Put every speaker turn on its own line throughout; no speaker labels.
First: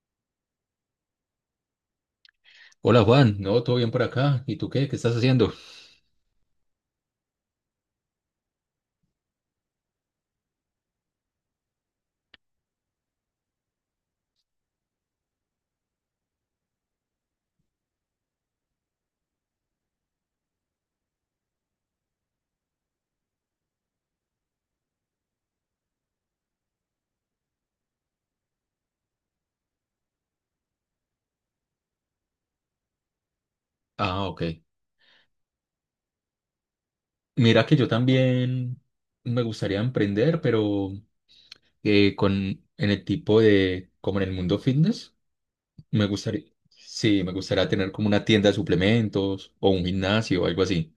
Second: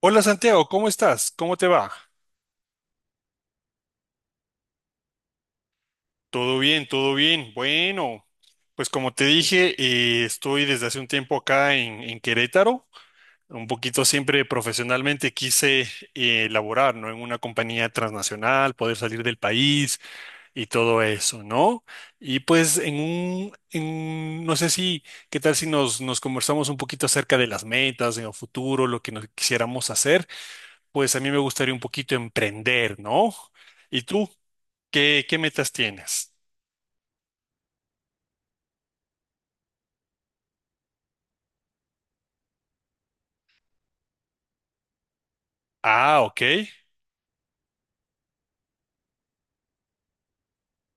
Hola Santiago, ¿cómo estás? ¿Cómo te va?
Hola Juan, no, todo bien por acá. ¿Y tú qué? ¿Qué estás haciendo?
Todo bien, todo bien. Bueno, pues como te dije, estoy desde hace un tiempo acá en Querétaro. Un poquito siempre profesionalmente quise laborar, ¿no? En una compañía transnacional, poder salir del país y todo eso, ¿no? Y pues no sé si, ¿qué tal si nos conversamos un poquito acerca de las metas en el futuro, lo que nos quisiéramos hacer? Pues a mí me gustaría un poquito emprender, ¿no? ¿Y
Ah,
tú?
ok.
¿Qué metas tienes?
Mira que yo también me gustaría emprender, pero con en el tipo de, como en el mundo fitness, me
Ah,
gustaría,
ok.
sí, me gustaría tener como una tienda de suplementos o un gimnasio o algo así.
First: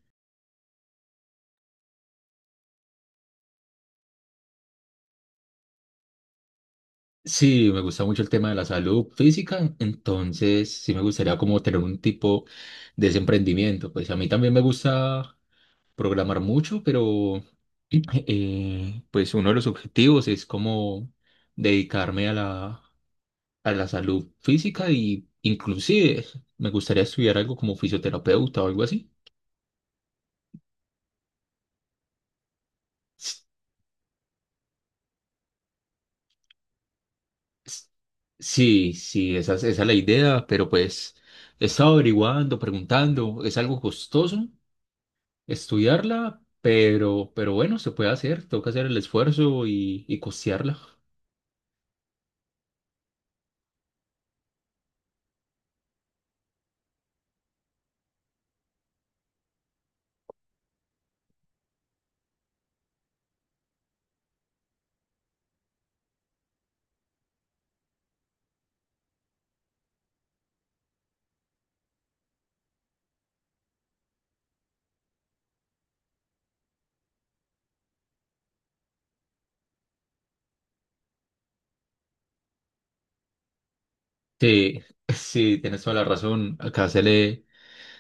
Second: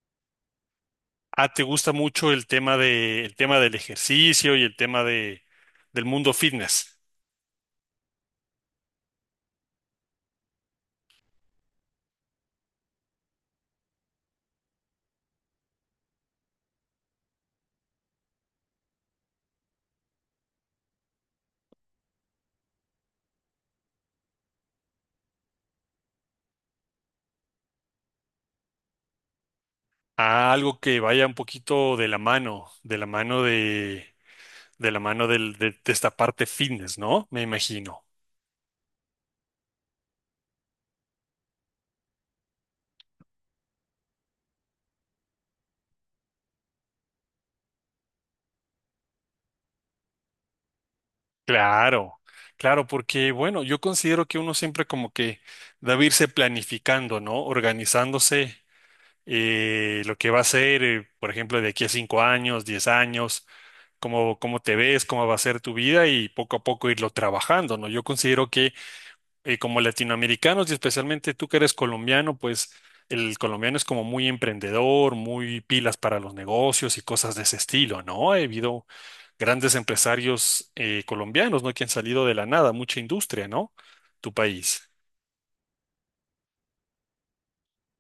Ah, ¿te gusta mucho el tema del ejercicio y del mundo fitness?
Sí, me gusta mucho el tema de la salud física, entonces sí me gustaría como tener un tipo de ese emprendimiento. Pues a mí también me gusta programar mucho, pero pues uno de los objetivos es como dedicarme a la salud física y inclusive me gustaría estudiar algo como fisioterapeuta o algo así.
Ah, algo que vaya un poquito de la mano, de la mano
S-
de la mano del- de esta parte fitness, ¿no? Me
s-
imagino.
Sí, sí, esa es la idea, pero pues he estado averiguando, preguntando, es algo costoso estudiarla, pero bueno, se puede hacer, toca hacer el esfuerzo y costearla.
Claro, claro, porque bueno, yo considero que uno siempre como que debe irse planificando, ¿no? Organizándose lo que va a ser, por ejemplo, de aquí a 5 años, 10 años, cómo te ves, cómo va a ser tu vida y poco a poco irlo trabajando, ¿no? Yo considero que como latinoamericanos y especialmente tú que eres colombiano, pues el colombiano es como muy emprendedor, muy pilas para los negocios y cosas de ese estilo, ¿no? Ha habido grandes empresarios colombianos, ¿no? Que han salido de la nada, mucha industria, ¿no? Tu
Sí,
país.
sí, tienes toda la razón, acá se le...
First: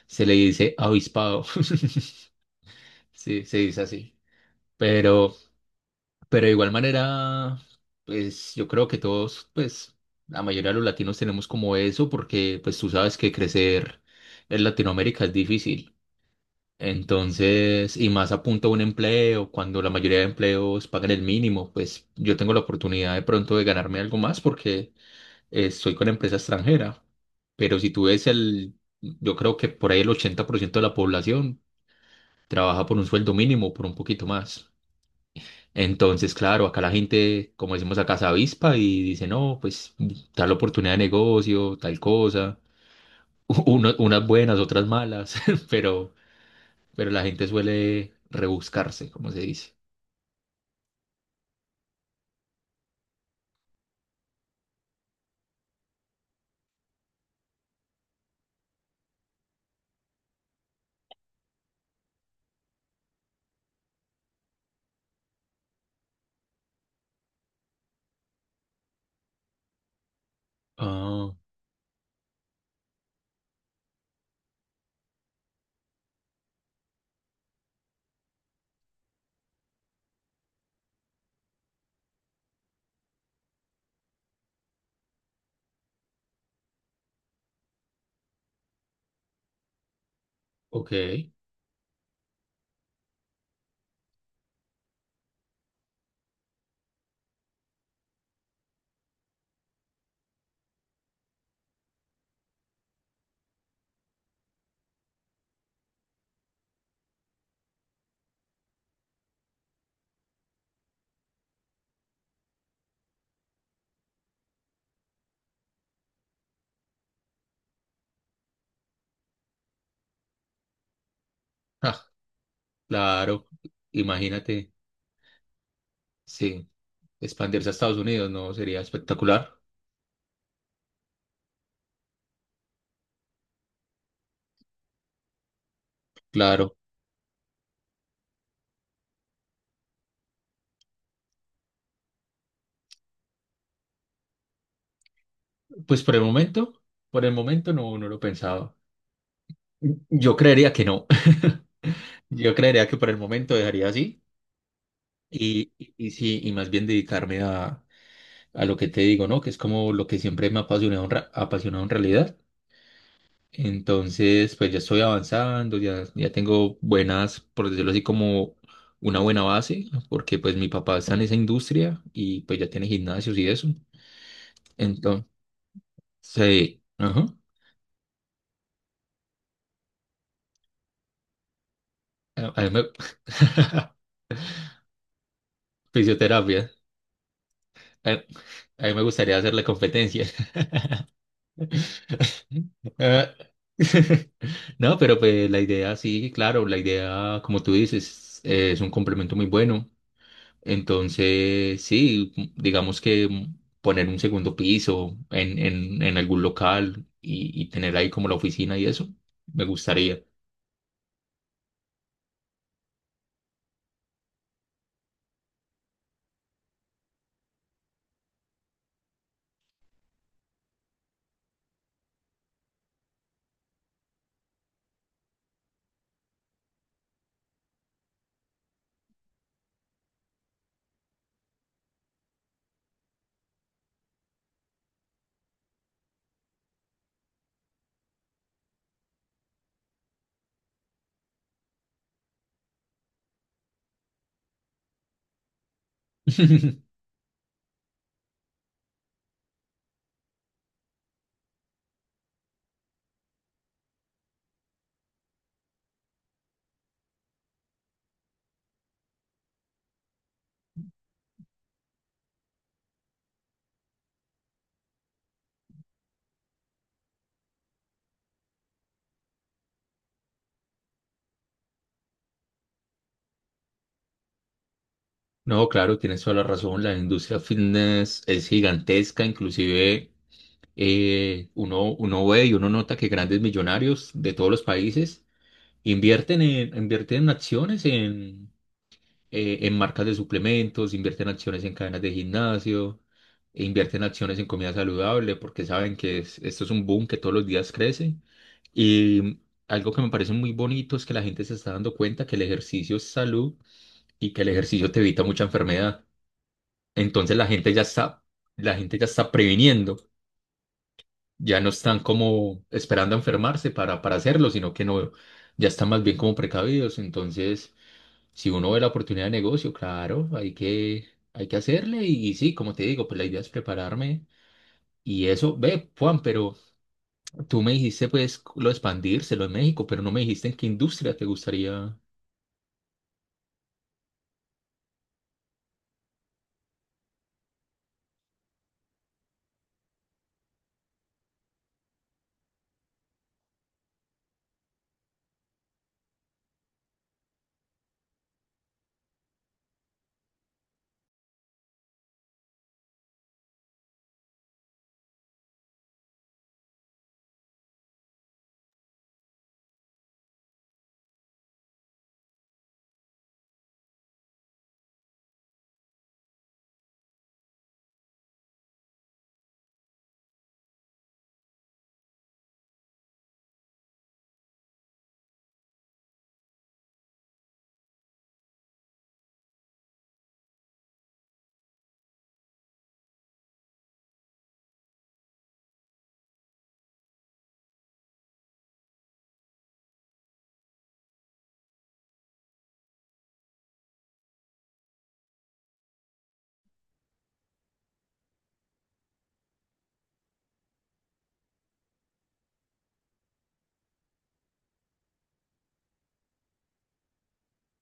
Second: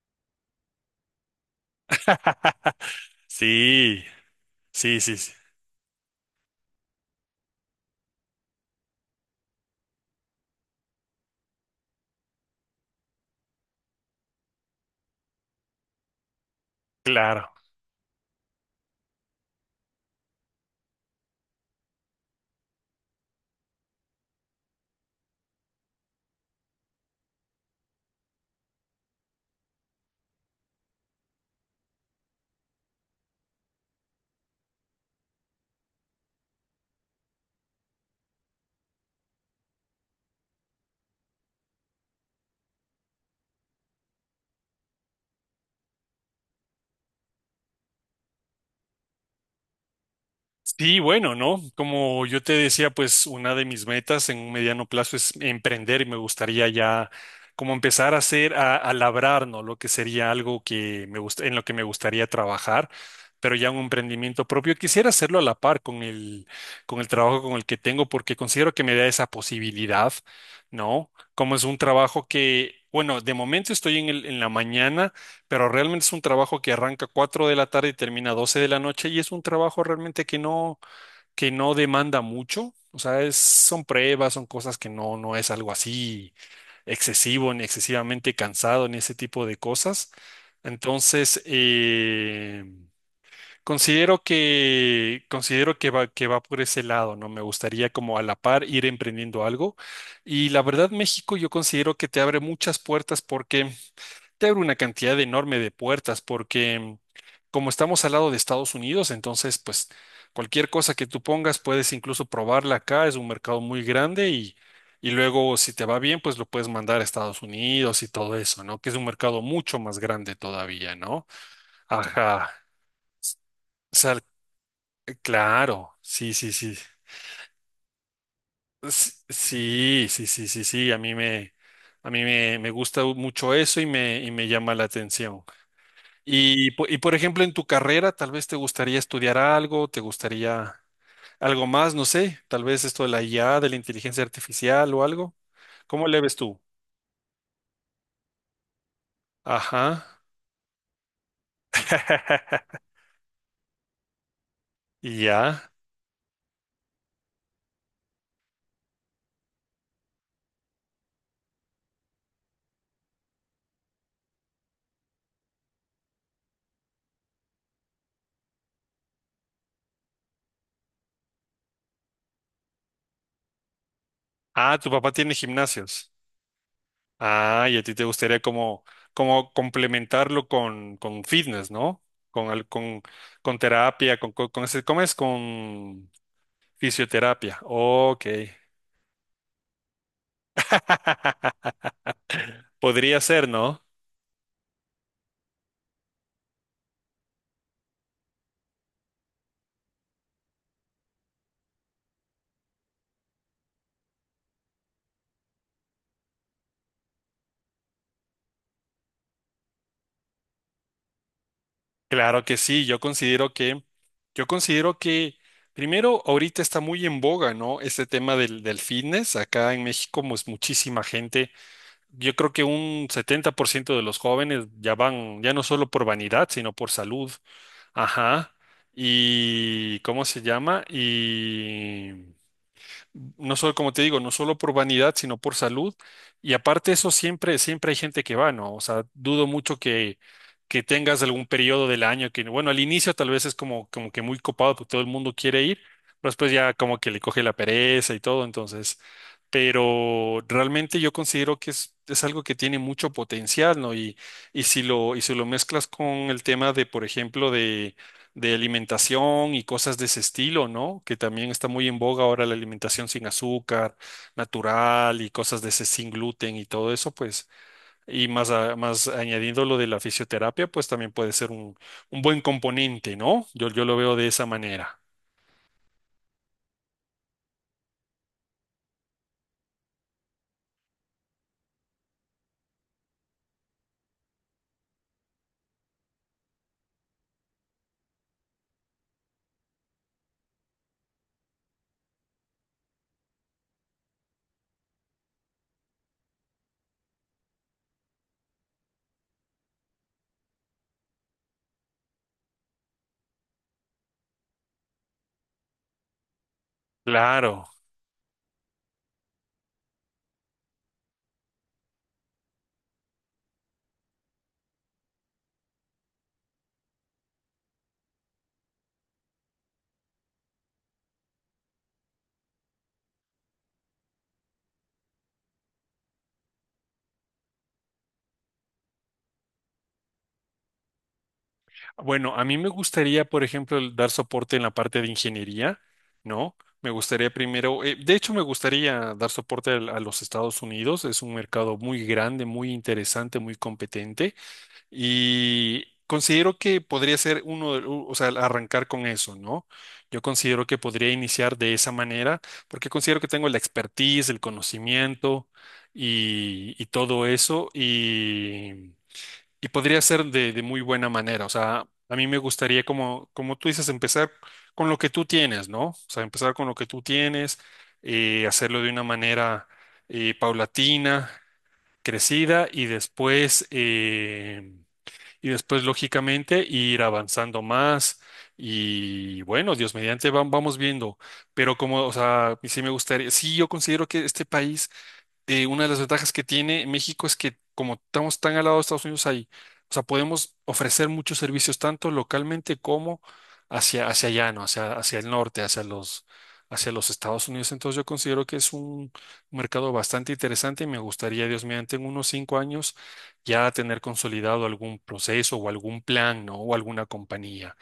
Se le dice avispado. Sí, se dice
Sí,
así.
sí, sí, sí.
Pero, pero de igual manera, pues yo creo que todos, pues la mayoría de los latinos tenemos como eso, porque pues tú sabes que crecer en Latinoamérica es difícil.
Claro.
Entonces, y más a punto de un empleo, cuando la mayoría de empleos pagan el mínimo, pues yo tengo la oportunidad de pronto de ganarme algo más porque estoy con empresa extranjera. Pero si tú ves yo creo que por ahí el 80% de la población trabaja por un sueldo mínimo, por un poquito más. Entonces, claro, acá la gente, como decimos acá, se avispa y dice, no, pues tal oportunidad de negocio, tal cosa, unas buenas, otras malas, pero, pero la gente suele rebuscarse, como se dice.
Sí, bueno, ¿no? Como yo te decía, pues una de mis metas en un mediano plazo es emprender y me gustaría ya como empezar a hacer, a labrar, ¿no? Lo que sería algo que me gusta, en lo que me gustaría trabajar, pero ya un emprendimiento propio. Quisiera hacerlo a la par con el trabajo con el que tengo porque considero que me da esa posibilidad, ¿no?
Ah,
Como es un trabajo que, bueno, de momento estoy en la mañana. Pero realmente es un trabajo que arranca 4 de la tarde y termina 12 de la noche y es un trabajo realmente que no, demanda mucho. O sea, son pruebas, son cosas que no es algo así excesivo, ni excesivamente cansado, ni ese tipo de cosas.
ok.
Entonces, considero que va, que va por ese lado, ¿no? Me gustaría como a la par ir emprendiendo algo. Y la verdad, México yo considero que te abre muchas puertas porque te abre una cantidad enorme de puertas porque como estamos al lado de Estados Unidos, entonces pues cualquier cosa que tú pongas puedes incluso probarla acá, es un mercado muy grande y luego si te va bien pues lo puedes mandar a Estados Unidos y todo eso, ¿no? Que es un mercado mucho más grande todavía, ¿no?
Ah,
Ajá.
claro,
O sea,
imagínate,
claro, sí, sí,
sí,
sí.
expandirse a Estados Unidos, ¿no? Sería espectacular.
Sí, sí, sí, sí, sí, me gusta mucho eso y me llama la atención. Y,
Claro,
po- y por ejemplo, en tu carrera, tal vez te gustaría estudiar algo, te gustaría algo más, no sé, tal vez esto de la IA, de la inteligencia artificial o algo.
pues
¿Cómo
por
le
el
ves tú?
momento, por el momento no lo pensaba.
Ajá.
Yo creería que no. Yo creería que por el momento dejaría así
Y ya.
y sí, y más bien dedicarme a lo que te digo, ¿no? Que es como lo que siempre me ha apasionado en realidad. Entonces, pues ya estoy avanzando, ya tengo buenas, por decirlo así, como una buena base, porque pues mi papá está en esa industria y pues ya tiene gimnasios y eso.
Ah, tu papá
Entonces,
tiene gimnasios.
sí, ajá,
Ah, y a ti te gustaría como complementarlo con fitness, ¿no?
a,
Con,
a
al-
mí me-
con, con terapia, ¿cómo es? Con
fisioterapia.
fisioterapia.
A,
Ok.
a mí me gustaría hacerle competencia.
Podría
Ah,
ser, ¿no?
No, pero pues la idea sí, claro, la idea, como tú dices, es un complemento muy bueno. Entonces, sí, digamos que poner un segundo piso en, en algún local y tener ahí como la oficina y eso, me gustaría.
Claro que sí, yo considero que primero ahorita está muy en boga, ¿no? Este tema del fitness, acá en México pues muchísima gente, yo creo que un 70% de los jóvenes ya van, ya no solo por vanidad, sino por salud, ajá, y ¿cómo se llama? Y no solo, como te digo, no solo por vanidad, sino por salud. Y aparte eso, siempre, siempre hay gente que va, ¿no? O sea, dudo mucho que, tengas algún periodo del año que, bueno, al inicio tal vez es como que muy copado porque todo el mundo quiere ir, pero después ya como que le coge la pereza y todo, entonces, pero realmente yo considero que es algo que tiene mucho potencial, ¿no? Y si lo mezclas con el tema de, por ejemplo, de alimentación y cosas de ese estilo, ¿no? Que también está muy en boga ahora la alimentación sin azúcar, natural y cosas de ese sin gluten y todo eso, pues, y más, más añadiendo lo de la fisioterapia, pues también puede ser un buen componente, ¿no? Yo lo veo de esa manera.
No, claro, tienes toda la razón. La industria fitness es gigantesca, inclusive uno ve y uno nota que grandes millonarios de todos los países invierten en acciones en marcas de suplementos, invierten acciones en cadenas de gimnasio, e invierten acciones en comida saludable, porque saben que esto es un boom que todos los días crece. Y algo que me parece muy bonito es que la gente se está dando cuenta que el ejercicio es salud y que el ejercicio te evita mucha enfermedad. Entonces la
Claro.
gente ya está, la gente ya está previniendo, ya no están como esperando a enfermarse para hacerlo, sino que no, ya están más bien como precavidos. Entonces si uno ve la oportunidad de negocio, claro, hay que hacerle y, sí, como te digo, pues la idea es prepararme y eso, ve, Juan, pero tú me dijiste pues lo de expandírselo en México, pero no me dijiste en qué industria te gustaría.
Bueno, a mí me gustaría, por ejemplo, el dar soporte en la parte de ingeniería, ¿no? Me gustaría primero, de hecho me gustaría dar soporte a los Estados Unidos, es un mercado muy grande, muy interesante, muy competente. Y considero que podría ser uno, o sea, arrancar con eso, ¿no? Yo considero que podría iniciar de esa manera, porque considero que tengo la expertise, el conocimiento y todo eso, y podría ser de muy buena manera. O sea, a mí me gustaría, como tú dices, empezar con lo que tú tienes, ¿no? O sea, empezar con lo que tú tienes, hacerlo de una manera paulatina, crecida, y después, lógicamente, ir avanzando más. Y bueno, Dios mediante, vamos viendo. Pero como, o sea, sí me gustaría, sí, yo considero que este país una de las ventajas que tiene México es que como estamos tan al lado de Estados Unidos ahí, o sea, podemos ofrecer muchos servicios tanto localmente como hacia allá, ¿no? Hacia el norte, hacia los Estados Unidos. Entonces yo considero que es un mercado bastante interesante y me gustaría, Dios mediante, en unos 5 años ya tener consolidado algún proceso o algún plan, ¿no? O alguna compañía.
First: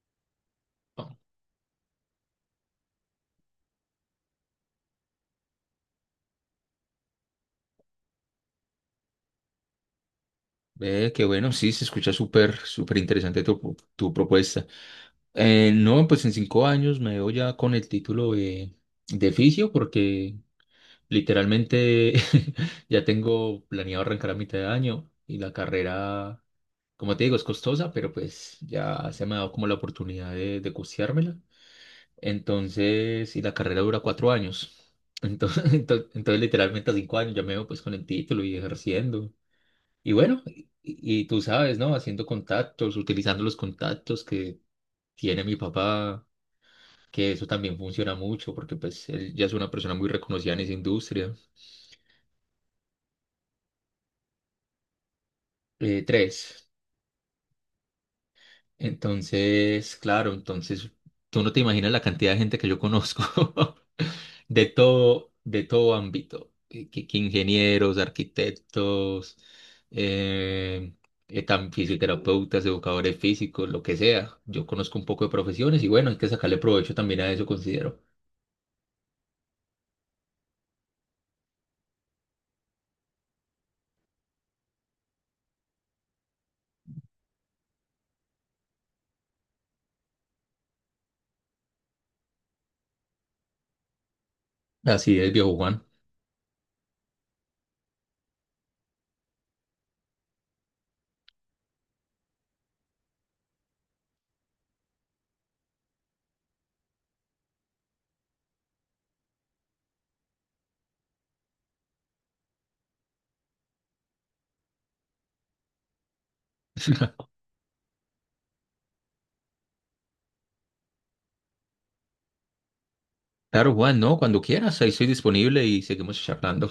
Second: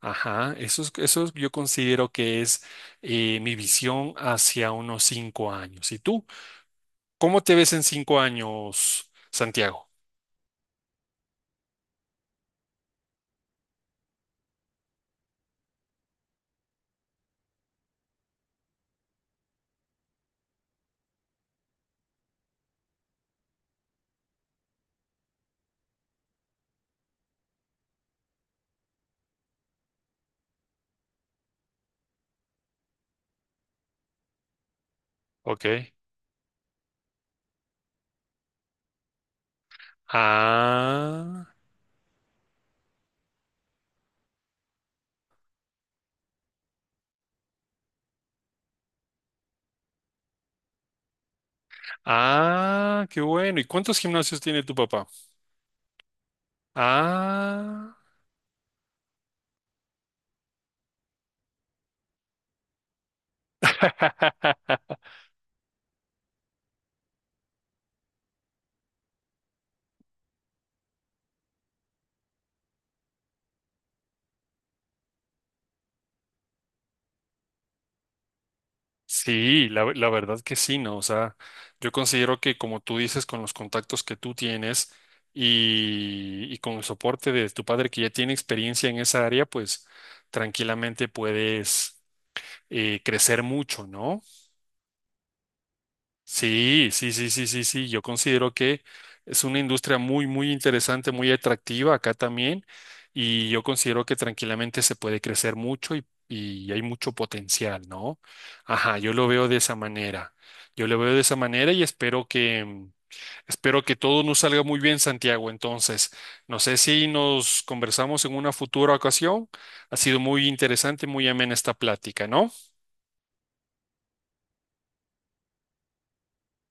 Ajá,
Ah,
yo considero que es mi visión hacia unos 5 años. ¿Y tú? ¿Cómo te ves en 5 años, Santiago?
ve, qué bueno, sí, se escucha súper, súper interesante tu propuesta. No, pues en 5 años me veo ya con el título de fisio porque literalmente ya tengo planeado arrancar a mitad de año y la carrera, como te digo, es costosa, pero pues ya se me ha dado como la oportunidad de costeármela. Entonces, y la carrera dura 4 años. Entonces,
Ok.
entonces literalmente a 5 años ya me veo pues con el título y ejerciendo. Y bueno, y tú
Ah,
sabes, ¿no? Haciendo contactos, utilizando los contactos que tiene mi papá, que eso también funciona mucho porque pues él ya es una persona muy reconocida en esa industria.
ah, qué bueno. ¿Y cuántos gimnasios tiene tu papá?
Tres.
Ah.
Entonces, claro, entonces tú no te imaginas la cantidad de gente que yo conozco de todo, de todo ámbito, que ingenieros, arquitectos, eh, fisioterapeutas, educadores físicos, lo que sea. Yo conozco un poco de profesiones y bueno, hay que sacarle provecho también a eso, considero.
Sí, la verdad que sí, ¿no? O sea, yo considero que como tú dices, con los contactos que tú tienes y con el soporte de tu padre que ya tiene experiencia en esa área, pues tranquilamente puedes crecer mucho, ¿no?
Así es, viejo Juan.
Sí, sí, sí, sí, sí, sí. Yo considero que es una industria muy, muy interesante, muy atractiva acá también. Y yo considero que tranquilamente se puede crecer mucho y hay mucho potencial, ¿no? Ajá, yo lo veo de esa manera. Yo lo veo de esa manera y espero que todo nos salga muy bien, Santiago. Entonces, no sé si nos conversamos en una futura ocasión. Ha sido muy interesante, muy amena esta plática, ¿no?
Claro, Juan, no, cuando quieras, ahí estoy disponible y seguimos charlando.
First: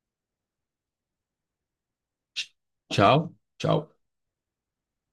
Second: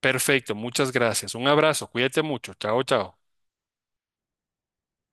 Perfecto, muchas gracias. Un abrazo, cuídate mucho.
Ch-
Chao, chao.
Chao, chao.